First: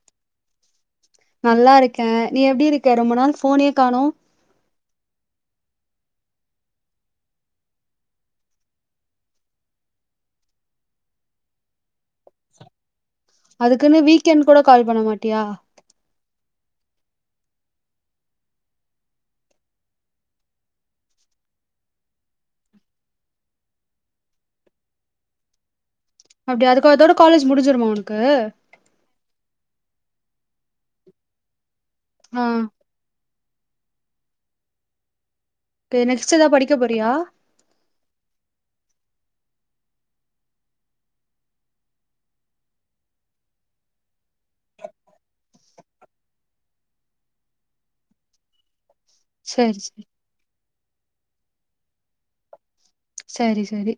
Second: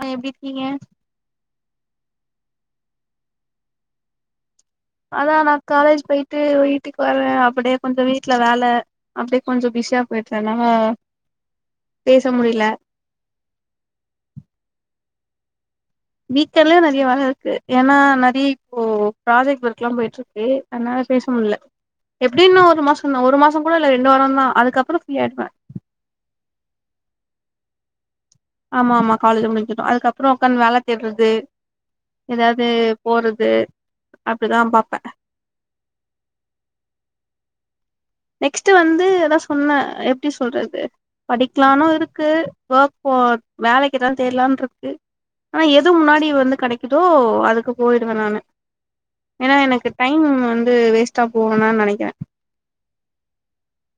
ஆ எப்டி இருக்கீங்க நல்லா இருக்கே நீ எப்டி இருக்க ரொம்ப நாள் ஃபோனே காணோ அதா நா காலேஜ் பேய்ட்டு வீட்டுக்கு வர்றே அப்டியே கொஞ்ச வீட்ல வேல அப்டியே கொஞ்சோ பிஸியா போயிடுறனால பேச முடில அதுக்குன்னு வீக்கெண்ட் கூட கால் பண்ண மாட்டியா வீக்கண்டலயே நெறய வேல இருக்கு ஏன்னா நெறைய இப்போ ப்ராஜெக்ட் ஒர்க்லாம் போயிட்டு இருக்கு அதனால பேச முடில எப்டியும் இன்னும் ஒரு மாசம் தா ஒரு மாசம் கூட இல்ல ரெண்டு வாரம் தா அதுக்கப்பறம் ஃப்ரீயா ஆயிடுவே அப்டியா அதுக்க அதோட காலேஜ் முடிஞ்சிருமா உனக்கு ஆமா ஆமா காலேஜ் முடிஞ்சுரும் அதுக்கப்பறம் ஒக்காந்து வேல தேடுறது ஆ ஏதாவது போறது அப்டிதா பாப்பே ஓகே நெக்ஸ்ட் ஏதாவது படிக்க போறியா நெக்ஸ்ட் வந்து அதா சொன்னே எப்டி சொல்றது படிக்கலானு இருக்கு ஒர்க் போ வேலைக்கு எதாவது தேடலான்னு இருக்கு ஆனா எது முன்னாடி வந்து கெடைக்குதோ அதுக்கு போயிடுவே நானு ஏனா சரி எனக்கு சரி டைம் வந்து வேஸ்டா போ வேணானு நெனைக்கிறே சரி சரி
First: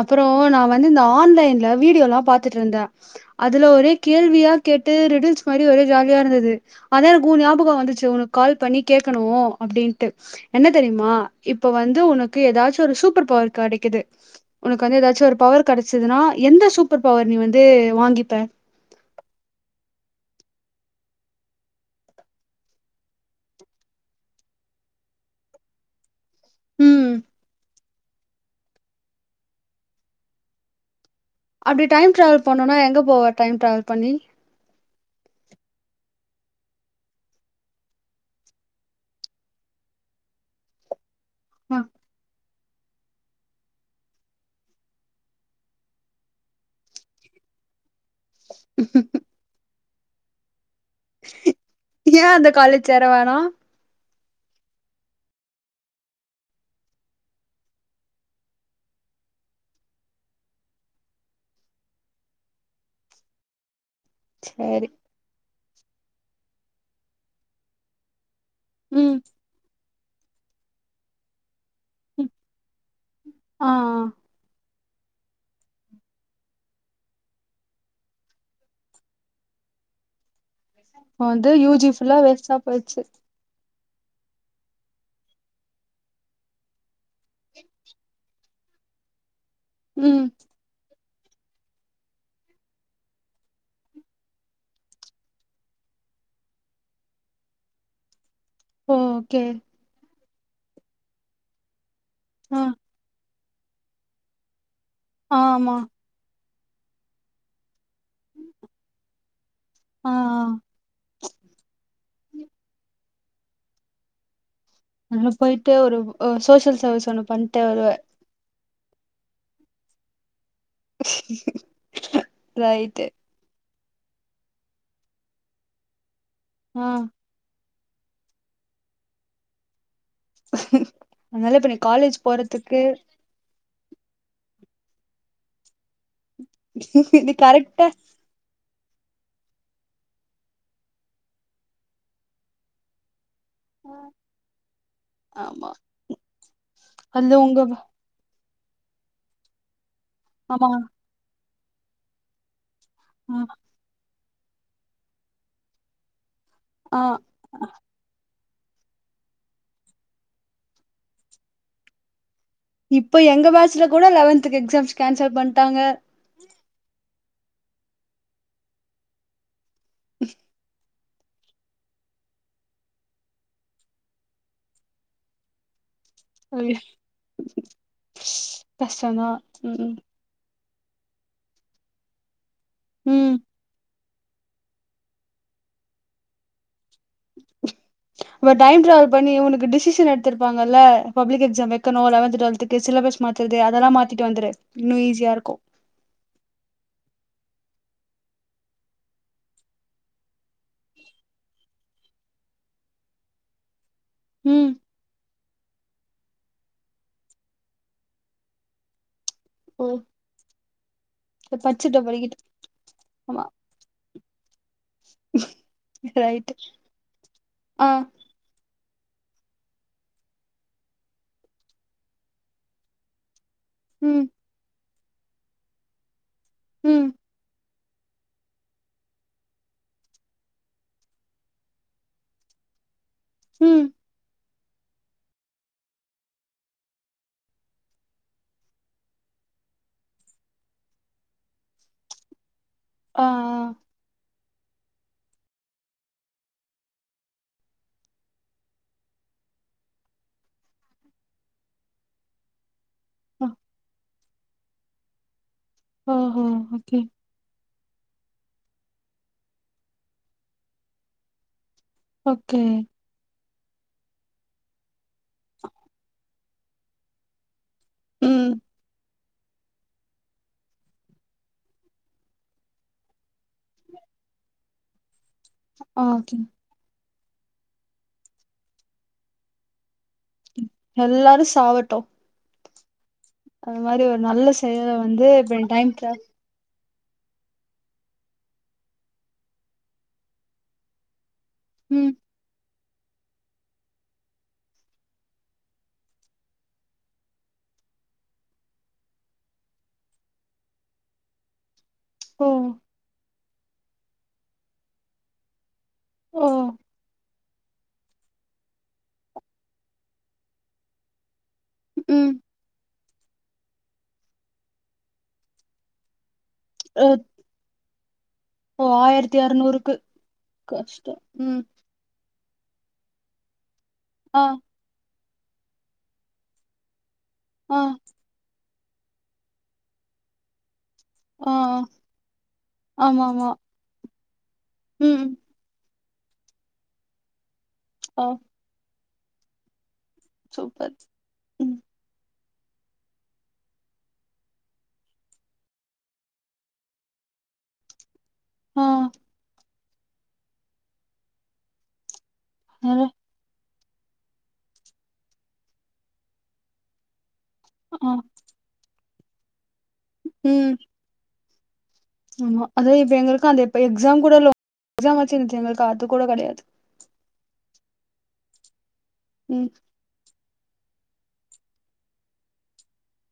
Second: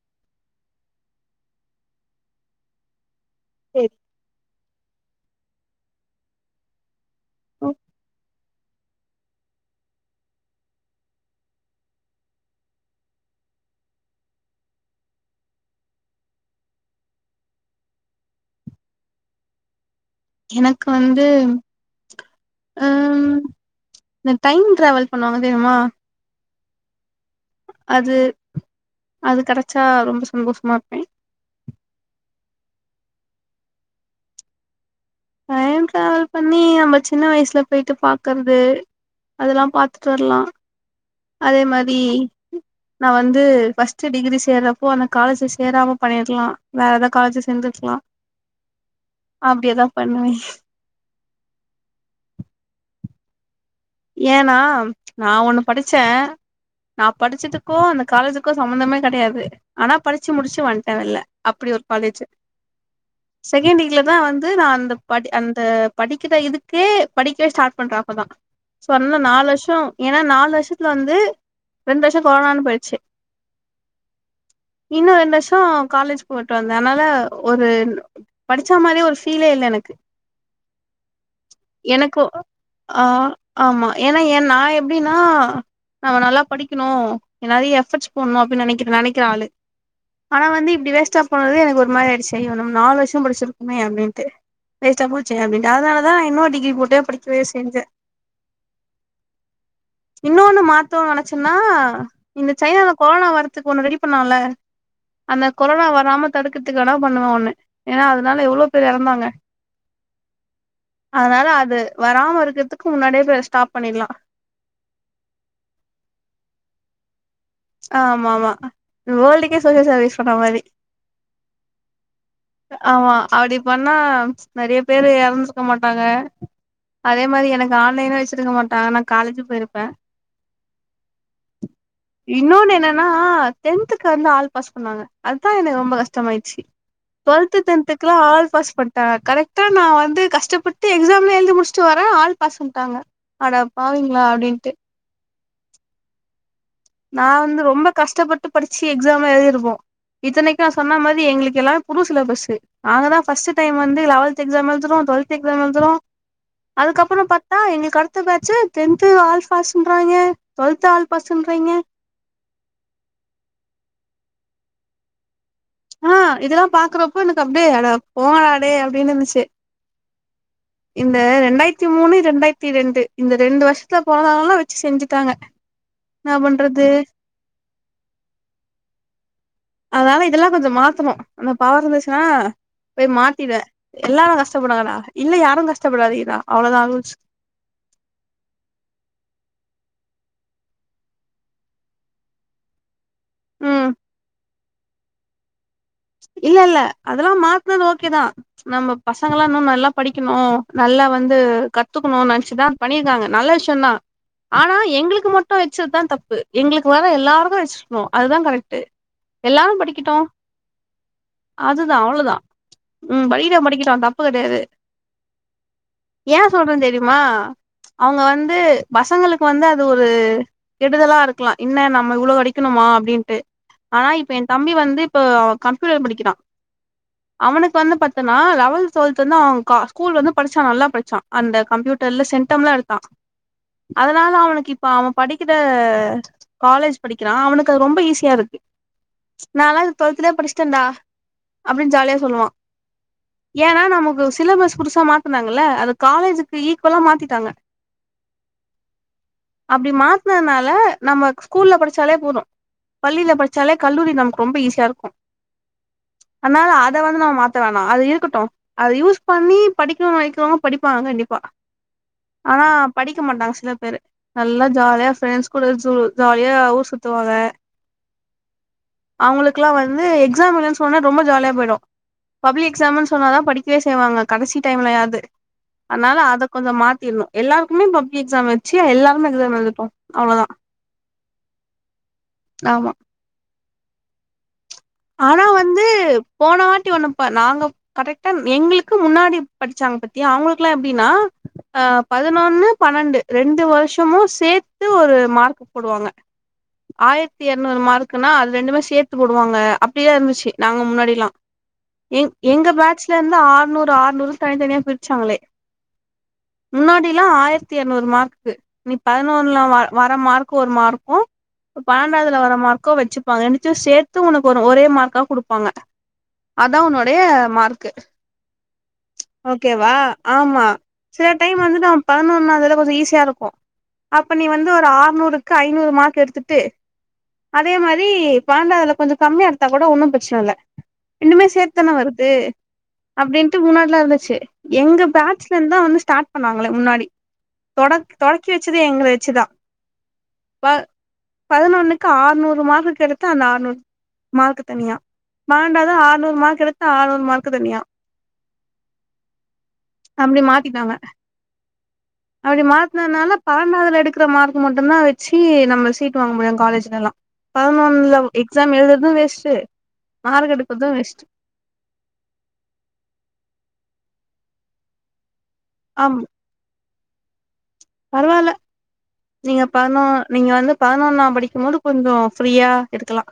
அப்றோ நா வந்து இந்த ஆன்லைன்ல வீடியோல்லா பாத்துட்டு இருந்தே அதுல ஒரே சேரி கேள்வியா கேட்டு ரிடில்ஸ் மாதிரி ஒரே ஜாலியா இருந்தது அதா எனக்கு ஒ ஞாபகம் வந்துச்சு உனக்கு கால் பண்ணி கேக்கணு அப்டின்ட்டு என்ன தெரியுமா இப்ப வந்து உனக்கு ஏதாச்சும் ஒரு சு சூப்பர் பவர் கெடைக்குது உனக்கு வந்து ஏதாச்சும் ஒரு பவர் கெடச்சதுன்னா எந்த சூப்பர் பவர் நீ வந்து வாங்கிப்ப எனக்கு வந்து ம் இந்த டைம் டிராவல் பண்ணுவாங்க தெரியுமா ம் அது அது கெடச்சா ரொம்ப சந்தோஷமா இருப்பே அப்டி டைம் ட்ராவெல் பண்ணுனா எங்க போவ டைம் டிராவல் பண்ணி டைம் டிராவல் பண்ணி நம்ம சின்ன வயசுல போயிட்டு பாக்குறது அதெல்லா பாத்துட்டு வரலா அதே அ மாரி நா வந்து ஃபர்ஸ்ட் டிகிரி சேர்றப்போ அந்த காலேஜ்ல சேராம பண்ணிருக்கலா வேற காலேஜ சேந்துருக்கலா ம் ம் அப்டி எதாவது பண்ணுவே ஏ அந்த காலேஜ் சேர வேணா ஏனா நா ஒன்னு படிச்சே நா படிச்சதுக்கோ அந்த காலேஜூக்கோ சம்பந்தமே கெடையாது ஆனா படிச்சி முடிச்சி வன்டே வெளில அப்டி ஒரு காலேஜு செகண்ட் வீக்ல தா வந்து நா சேரி அந்த படி அந்த படிக்கிற இதுக்கே படிக்கவே ஸ்டார்ட் பண்ற அப்பதா ம் சொன்ன நாலு வருஷோ ஏன்னா நாலு வருஷத்துல இருந்து ரெண்டு வருஷம் ம் கொரோனானு போயிடுச்சி ஆ ஆ இன்னு ரெண்டு வருஷோ காலேஜ் போய்ட்டு வந்தே அதனால ஒரு படிச்சா மாதிரி ஒரு ஃபீலே இல்ல எனக்கு இப்ப வந்து யூஜி ஃபுல்லா எனக்கு வேஸ்டா ஆ போயிடுச்சு ஆமா என்னா என் நா எப்டின்னா நம்ம நல்ல படிக்கணு எதாச்சி எபர்ட்ஸ் போட்ன்னு அப்டி நெனைக்க நெனைக்குற ஆளூ ம் ஆனா வந்து இப்டி வேஸ்ட்டா சும்மாவே எனக்கு ஒரு மாறி ஆய்டுச்சி அய்யோ நம்ம நாலு வருஷம் படிச்சிருக்குமே அப்டின்ட்டு வேஸ்ட்டா போச்சே அப்டின்ட்டு அதானலதா இன்னே டிகிரி போட்டே படிக்கவே செஞ்சே ஓகே இன்னோனு மாத்தோ நெனைச்சனா இந்த ஆ சைனால கொரோனா வரதுக்கு ஒன்னு ரெடி பண்ணோல்ல அந்த ஆமா கொரோனா வராமா தடுக்குறத்துக்கு எதனா பண்ணுவோன்னு ஏனா அதானல எவ்ளோ பேர் எறந்தாங்க ஆ ஆ அதனால அது வராம இருக்குறத்துக்கு முன்னாடியே போய் அத ஸ்டாப் பண்ணிர்லா அங்க போய்ட்டு ஒரு சோசியல் சர்வீஸ் ஒண்ணு பன் ஆ ஆமாமா வேர்ல்டுக்கே சோசியல் சர்வீஸ் பண்ற மாரி ரைட்டு ஆமா அப்டி பண்ணா நெறைய பேரு எறந்துர்க்க மாட்டாங்க ம் அதே மாரி எனக்கு ஆன்லைனே வச்சிருக்க மாட்டாங்க நா காலேஜ் போய்ருப்பே அதனால இப்ப நீங் காலேஜ் இன்னொன்னு போறதுக்கு என்னன்னா தென்துக்கு வந்து ஆல் பாஸ் பண்ணாங்க அதுதா எனக்கு ரொம்ப கஷ் ட்டாமாயிடுச்சு நீ டுவெல்த் கரெக்டா டென்த்துக்கலா ஆல் பாஸ் பண் தா கரெக்டா நா வந்து கஷ்டப்பட்டு எக்ஸாம் எழுதி முடிச்சுட்டு வரேன் ஆள் பாஸ்ட்டாங்க அட பாவீங்களா அப்டின்ட்டு ஆமா ம் நா வந்து ரொம்ப கஷ்டப்பட்டு படிச்சு எக்ஸாம எழுதிருக்கோ இத்தனைக்கு நா ஆமா சொன்ன மாரி ரி எங்களுக்கெல்லா புது சிலபஸு நாங்க தா ஆ ஃபர்ஸ்ட் டைம் வந்து லெவன்த் எக்ஸா எழுதுறோ டுவெல்த் எக்ஸாம் எழுதுற ஆ அதுக்கப்பறம் பத் த்தா எங்களுக்கு அடுத்த பேட்ச்சு டென்து ஆல் பாஸ் றாங்ர்கே டுவெல்த் ஆல் பாஸ்றாய்ங்கே இப்ப எங்க பேட்சல கூட லெவன்துக்கு எக்ஸாம்ஸ் கேன்சல் பண்ட்டாங்க ஆ இதெல்லா பாக்குறப்போ எனக்கு அப்டியே அட போங்கடா டே அப்டினு இருந்துச்சு ஹ இந்த ரெண்டாயிரத்தி மூணு ரெண்டாயிரத்தி ரெண்டு இந்த ரெண்டு வருஷத்துல பொறந்தவங்க எல்லா வெச்சு செஞ்சுட்டாங் [inaudible] கஷ்டோ தா ம் ம் அதனால இதெல்லா கொஞ்சோ மாத்தணு அந்த பவர் இருந்துச்சுனா போய் ம் மாத்திடுவே எல்லாரு கஷ்டப்படுங்கடா இன்னு யாரு கஷ்டப்படாதீங்கடா அவ்ளோதா ரூல்ஸ் ஒரு டைம் டிராவல் பண்ணி உனக்கு டிசிஷன் எடுத்துருப்பாங்கல்ல பப்ளிக் எக்ஸாம் வெக்கனு லெவன்த்து டுவெல்த்துக்கு சிலபஸ் மாத்துறது அதெல்லா ம் மாத்திட்டு வந்துரு இன்னு ஈஸியாருக்கு இல்லல்ல அதெல்லா மாத்துனது ஓகேதா நம்ம பசங்கள்லா இன்னு நல்லா படிக்கணு நல்லா வந்து கத்துக்கணு நெனச்சுதா பண்ணிருக்காங்க நல்ல விஷயோந்தா ம் ஆனா எங்களுக்கு மட்டு வச்சதா தப்பு எங்களுக்கு வர எல்லாருக்கு வச்சுருக்கணு அதுதா கரெக்ட்டு எல்லாரும் ஓ படிக்கட்டூ அதுதா படிச்சுட்ட அவ்ளோதா படிக்கட்டு ம் ஆமா படிகிட்டு படிக்கட்டும் தப்பு கெடயாது ஏ ரைட்டு சொல்றே தெரியுமா ஆ அவங்க வந்து பசங்களுக்கு வந்து அது ஒரு கெடுதலா இருக்கலா என்ன நம்ம இவ்ளோ படிக்கணுமா அப்டின்ட்டு ஆனா ம் இப்ப எ தம்பி வந்து இப்போ கம்ப்யூட்டர் படிக்கிறா ம் அவனுக் கு வந்து பாத்தன்னா லெவல்த் டுவல்த்து வந்து அவங் கா ஸ்கூல் வந்து படிச்சா நல்லா படிச்சா அந்த கம்ப்யூட்டர்ல சென்டம்லா எடுத்தா ம் அதனால அவனுக்கு இப்ப அவெ படிக்கித காலேஜ் படிக்கிறா அவனுக்கு அது ரொம்ப ஈஸியாருக்கு நான்லா இது டுவெல்த்துலே படிச் ச்டன்டா அப்டின்னு ஜாலியா சொல்லுவா ஆ ஏனா நமக்கு ஸ் சிலபஸ் புதுசா மாத்துனாங்கல்ல அது காலேஜுக்கு ஈக்குவலா மாத்திட்டாங்க அப்டி மாத்துனதுனால நம்மக் ஸ்கூல்ல படிச்சாலே போது பள்ளில ஆ படிச்சாலே கல்லூரி நமக்கு ரொம்ப ஈஸியா இருக்கு ஓஹோ அனால ஓகே அத வந்து நம்ம மாத் த வேணா அது இருக்கட்டு அது யூஸ் பண்ணி படிக்கனு நெனக்கிறவங்க படிப்பாங்க கண்டிப்பா ஓகே ஆனா படிக்க மாட்டாங்க சில பேரு நல்லா ஜாலியா ஃப்ரெண்ட்ஸ் கூட ஷு ஜா லியா ஊர் சுத்துவாங்க ம் அவுங்களுக்குலா வந்து எக்ஸாம் இல்லன்னு சொன்னா ரொம்ப ஜாலியா போயிடு பப்ளிக் எக்ஸாம்ன்னு சொன்னாதா படிக்கவே செய்வாங்க கடைசி டைம்லயாவ்து ஆ அனால ஓகே அத கொஞ்சோ மாத்திர்னு எல்லாருக்குமே பப்ளிக் எக்ஸாம் வச்சு எல்லாருமே எக்ஸாம் எழுதட்டு அவ்ளோதா எல்லாரு சாவட்டு ஆமா அது மாரி ஒரு நல்ல செயல வ ஆனா வந்து போன வாட்டி ஒன்னுப்ப நாங்க கரெக்டா எங்களுக்கு முன்னாடி படிச்சாங்க பத்தியா அவங்களுக்குல்லா எப்டின்னா ஆ ம் ப துனொன்னு பன்னெண்டு ரெண்டு வருஷமு சேத்து ஒரு மார்க்கு போடுவாங்க ஆயிரத்தி எரநூறு மார்க்குனா அது ரெண்டுமே சேத்து போடுவாங்க அப்டிதா இருந்துச்சு நாங்க முன்னாடிலா எங் ஓ எங்க பேட்ச்ல இரு ந்து ஆற்நூறு ஆற்நூறு தனித்தனியா பிரிச்சாங்களே ஓ முன்னாடில்லா ஆயிரத் த்தி எரநூறு மார்க்கு நீ பதினொன்னுல வ வர மார்க்கு ஒரு மார்க்கு ப்ப ம் பன்னெண்டாவ்துல வர மார்க்கு வச்சுப்பாங்க ரெண்டத்தையு சேத்து ஒனக்கு ஒரு ஒரே மார்க்கா குடுப்பாங்க அதா உன்னுடைய மார்க்கு ஓ ஆயிரத்தி அறநூறுக்கு ஓகேவா ஆமா கஷ்டோ சில டைம் ம் வந்து நம் பதினொன்னாவதுல கொஞ்ச ஈஸியா இருக்கு அப்ப நீ ஆ வந்து ஒரு ஆற்நூறுக்கு ஐநூறு மார்க் எடுத்துட்டு அதே ஆ மாரி பன்னெண்டாவதுல கொஞ்ச கம்மியா எடுத்தா கூட ஒன்னும் ப்ரச்சன இல்ல ரெண்டுமே ஆ சேத்து தானே வருது ஆமா ஆமா அப்டின்ட்டு முன்னாட்லா இருந்துச்சு எங்க ம் ம். பேட்ச் ந்தா வந்து ஸ்டார்ட் பண்ணாங்களே முன்னாடி தொடக் ஆ தொடக்கி வச்சதே எங்கள வச்சுதா ப சூப்பர் ம் பதினொன்னுக்கு ஆற்நூறு மார்க்கு எடுத்தே அந்த ஆற்நூறு மார்க்கு தனியா பன்னெண்டாவது ஆற்நூறு மார்க் எடுத்தா ஆற்நூறு மார்க்கு தனியா ஆ அப்டி மாத்திட்டாங்க அப்டி அதனால மாத்னதுனால பன்னெண்டாவதுல எடுக்குற மார்க் மட்டுந்தா வச்சு நம்ம சீட் வாங்க முடியு காலேஜ்லெல்லா ஆ பதுனொன்ல எக்ஸாம் எழுதுறது வேஸ்ட்டு மார்க் ம் எடுக்குறது வேஸ்ட்டு ஆமா அதுவு இப்ப எங்கருக்கு அந்த இப்ப எக்ஸாம் கூட எக்ஸாம் மாச்சு இர்ந்துச்சு எங்களுக்கு அது ஆம் கூட கெடயாது பரவால்ல நீங்க ம் பதுனோன் நீங்க வந்து பதினொன்னா படிக்கும் போது கொஞ்சோ ஃப்ரீயா இருக்கலா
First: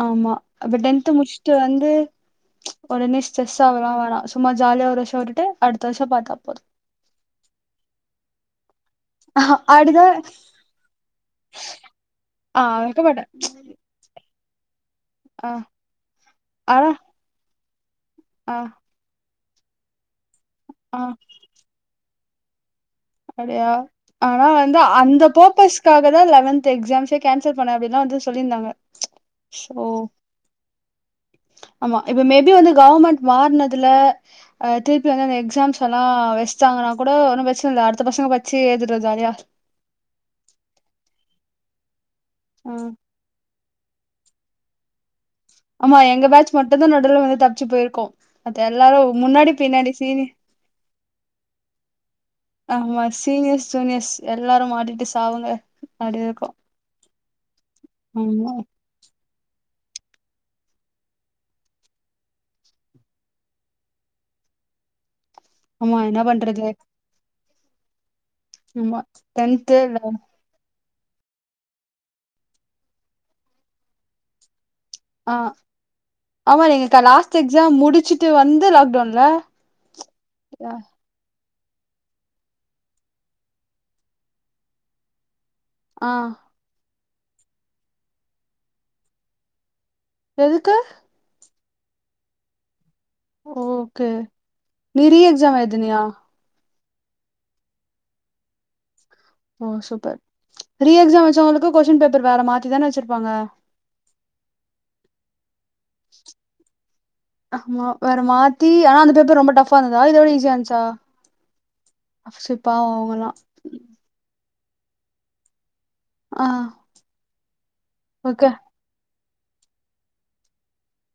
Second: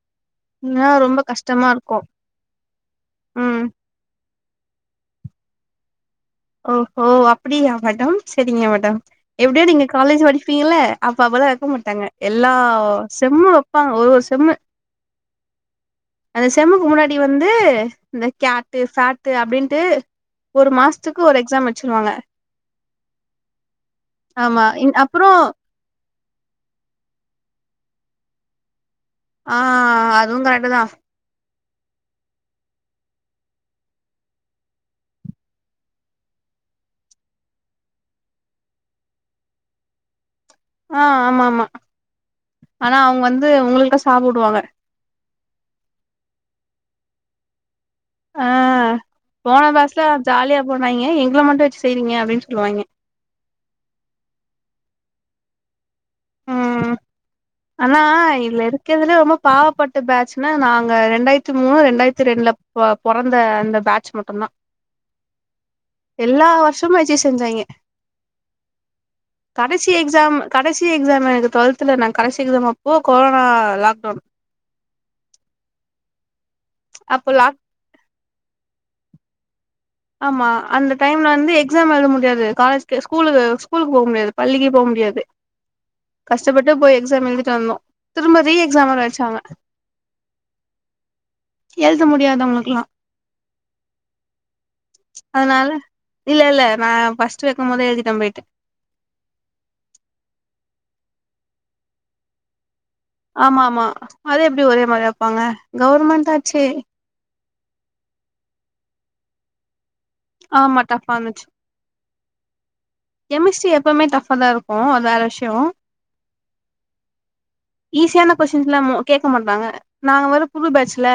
ஆமா அப்ப இல்லனா டென்த்து ரொம்ப முடிச்சுட்டு கஷ்டமா வந்து இருக்கு ஒடனே ஸ்ட்ரெஸ் ம் ஆவலா வேணா சும்மா ஜாலியா ஒரு வருசோ உட்டுட்டு அடுத்த வருஷோ பாத்தா போது ஓ ஹோ அப்டியா மேடம் செரிங்க மேடம் எப்டியோ நீங்க அடுத்த காலேஜ் படிப்பீங்கள அப்ப அப்பதா வெக்க மாட்டாங்க எல்லா ஆ வைக்க மாட்டே செம்மு ப்பாங்க ஒரு ஒரு செம்மு அ ஆனா இப்டி வந்து இந்த ஆ கேட்டு ஃபேட்டு அப்டின்டு ஒரு மா ஆ துக்கு ஒரு எக்ஸாம் வச்சுருவாங்க அப்டியா ஆனா ஆமா வந்து அந்த அப்புறோ ஃபப்பர்ஸ்க் காக தா அந்த லெவன்த் எக்ஸாம்சே கேன்சல் பண்ண அப்டிந்தா வந்து சொல்லிருந்தாங்க ஆ ஆ ஆ அதுவுங் கரெக்ட்டு தா ஆமா இப்ப மேபி வந்து கௌமெண்ட் மார்னதுல திருப்பி வந்து அந்த எக்ஸாம்ஸ்லா வெச்ட்டாங்கன்னா கூட ஒன்னு ப்ரச்சன இல்ல அடுத்த பசங்க படிச்சு எழ்தட்டு ஜாலியா ஆ ஆமா ஆமா ஆ ஆனா அவுங்க வந்து உங்கள்ட சாபோ உடுவாங்க ஆமா எங்க பேட்ச் மட்டுந்தா நடுல வந்து தப்பிச்சு போய்ருக்கோ ஆ மத்த எல்லாரு முன்னாடி போன பின்னாடி பேட்ச்ல சீனி ஜாலியா போனாய்ங்க எங்கள மட்டு வச்சு செய்றீங்க அப்டின்னு சொல்லுவாய்ங்க ஆமா சீனியஸ் ஜூனியஸ் எல்லாரு மாட்டிட்டு சாவுங்க அப்டிதா ம் ம் ஆனா ஆமா இதுல இருக் இருக்கதுலயே ரொம்ப பாவப்பட்ட பேட்ச்னா நாங்க ரெண்டாயித்தி மூணு ரெண்டாயித்தி ரெண்டுல பா பொறந்த அந்த பேட்ச் மட்டுந் தா ஆமா என்ன எல்லா பண்றது வருஷமு வச்சு செஞ்சாங்க ஆமா டென்த்து கடைசி ல எக்ஸாம் கடைசி சி எக்ஸாம் எனக்கு டுவெல்த்துல நா கடைசி எக்ஸாம் அப்போ கொரோனா லாக்டோன் ஆ ஆமா எங்களுக்கு அப்போ லாஸ்ட் லாக் எக்ஸாம் முடிச்சிட் ச்சுட்டு வந்து லாக்டோன்ல ஆமா அந்த டைம்ல வந்து எக்ஸாம் எழுத முடியாது காலேஜ்கு ஸ்கூலு ஸ்கூலுக்கு போ முடியாது பள்ளிக்கி போ முடியாது ஆ ட்ட பட்டு போய் எக்ஸாம் எழுதிட்டு வந்தோ திரும்ப ரீ எக்ஸாம் வேற வெச்சாங்க எதுக்கு எழுத முடியாத அவுங்களுக்லா ஓகே நீரி எக்ஸாம் அதனால எழுதுனியா இல்ல இல்ல நா ஃபஸ்ட் வெக்கு போதே எழுதிட்ட போய்ட்டு ஓ சூப்பர் ரீ எக்ஸாம் வச்சவங்களுக்கு கொஸ்டின் பேப்பர் வேற மாத்தி தான வச்சிரு ஆமா ஆமா அது எப்டி ஒரே மாரி வெப்பாங்க கவர்மெண்ட் ஆச்சே ஆமா வேற மாத்தி ஆனா அந்த பேப்பர் ரொம்ப டஃப் அப்பாந்ததா இதோட ஈஸியா ஆமா இருந்த்ச்சா டஃபா இருந்துச்சு அப் சோ பாவோ அவுங்கல்லா ட்டு எப்பவுமே டப்ஃபா தா இரு ஓ அத் வேற விஷ்யோ ஆ ஈஸியான ஓகே கொஷின்ஸ்லமோ கேட்க மாட்டாங்க நாங்க வேற புது பேஜ்ல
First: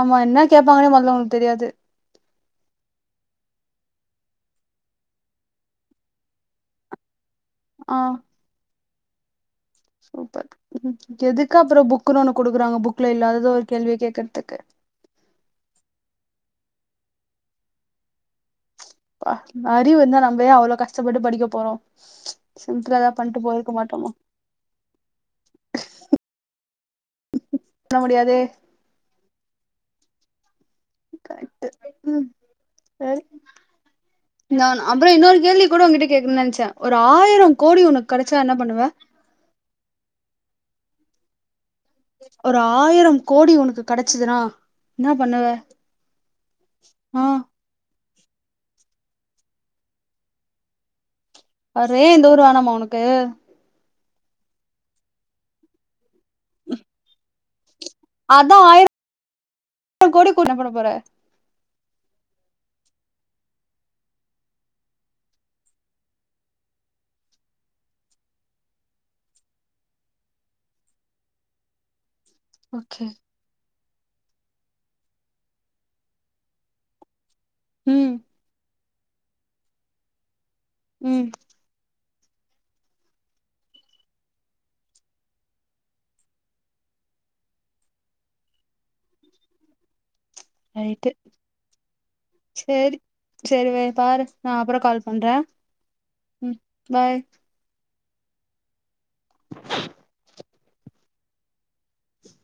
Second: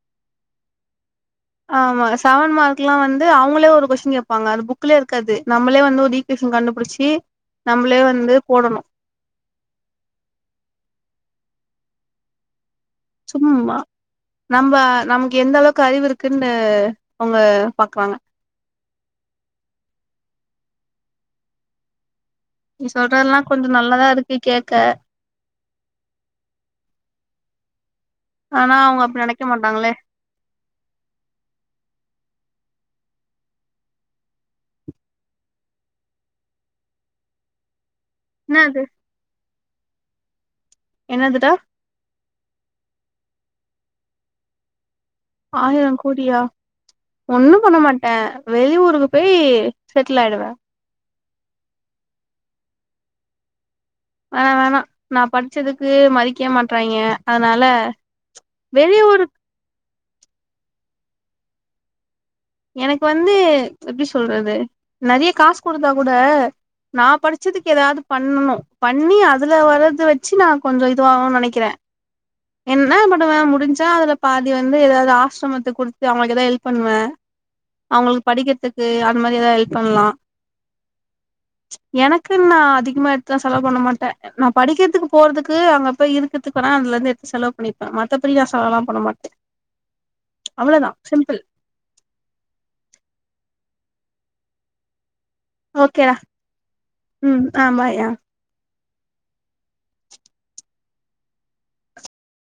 ஆமா என்ன கேடப்பாங்கன்னே மொதல்ல உங்களுக்கு தெரியாது ஆமா செவன் மார்க் எல்லா வந்து அவங்களே ஒரு கொஸ்டின் கேப்பாங்க அது புக்லே இருக்காது நம்ளே வந்தோதி டியூஷன் கண்டுபுடிச்சி ஆ நம்மளே வந்து போடனு சூப்பர் ம் எதுக் அப்பறோ புக்குன் ஒண்ணு குடுக்குறாங்க புக்ல இல்லாததோர் கேள்விய கேக்கற்துக்கு வா நமுக் எந்த அளவுக்கு அறிவு இருக்குன்னு அவுங்க பாக்குறாங்க அறிவு இருந்தா நம்ப ஏ அவ்ளோ கஷ்டப்பட்டு படிக்க போறோ நீ சிம்பிளா எதா சொல்றதெல்லா பண்ட்டு கொஞ்ச போயிருக்க நல்லதா மாட்டோமா இருக்கு கேக்க பண்ண முடியாதே ஆனா அவுங்க அப்டி நெனைக்க மாட்டாங்களே கரெட்டு ம் ச நான் அப்புற இன்னொரு கேள்வி கூட உங்கிட்ட கேக்குணுனு நினைச்சே ஒரு ஆயிரம் கோடி உனக்கு கெடச்சா என்ன என்னது பண்ணுவ என்னதுடா ஒரு ஆயிரம் கோடி உனக்கு கிடச்சிதுனா ஆயிரம் கோடியா ஆ ஒண்ணும் பண்ண மாட்டே வெளிஊருக்கு போய் செட்டில் ஆயிடுவே அறே இந்த ஊரு வேணாமா உன்க்கு ஆ வேணா நா படிச்சதுக்கு மதிக்க மாட்றாய்ங்க அதனால அதா ஆயிரோ வெளியூர் ஆயிரோ கோடி கூண்டு பண்ண போற எனக்கு வந்து எப்டி சொல்றது நெறைய காசு கொடுத்தா கூட நா படுச்சதுக்கு ஏதாவுது பண்ணனு பண்ணி அதுல வரத வச்சு நா கொஞ்சோ இதுவாகுனு நினைக்கிறே என்ன ஓகே பண்ணுவ முடிஞ்சா அதுல பாதி வந்து ஏதாவுது ஆசிரமத்துக் குடுத்து அவுங்களுக்கு ஏதாவுது ஹெல்ப் பண்ணுவே ம் அவுங்களுக்கு படிக்கறதுக்கு அது மாரி ஏதாவுது ஹெல்ப் பண்லா ம் எனக்கு ன் நாஅதிகமா எடுத்துதா செலவு பண்ண மாட்டே நா படிக்கிறதுக்கு போறதுக்கு அங்க போய் இருக்கதுக்கானா அதுல இருந்து செலவு பண்ணிப்பே மத்தபடி நா செலவுலா பண்ணமாட்டே ரைட்டு செரி செரி வே பாரு நா அப்புறோ கால் பண்றே ஓகேடா ம் பாய் ம் ஆ பாய் ஆ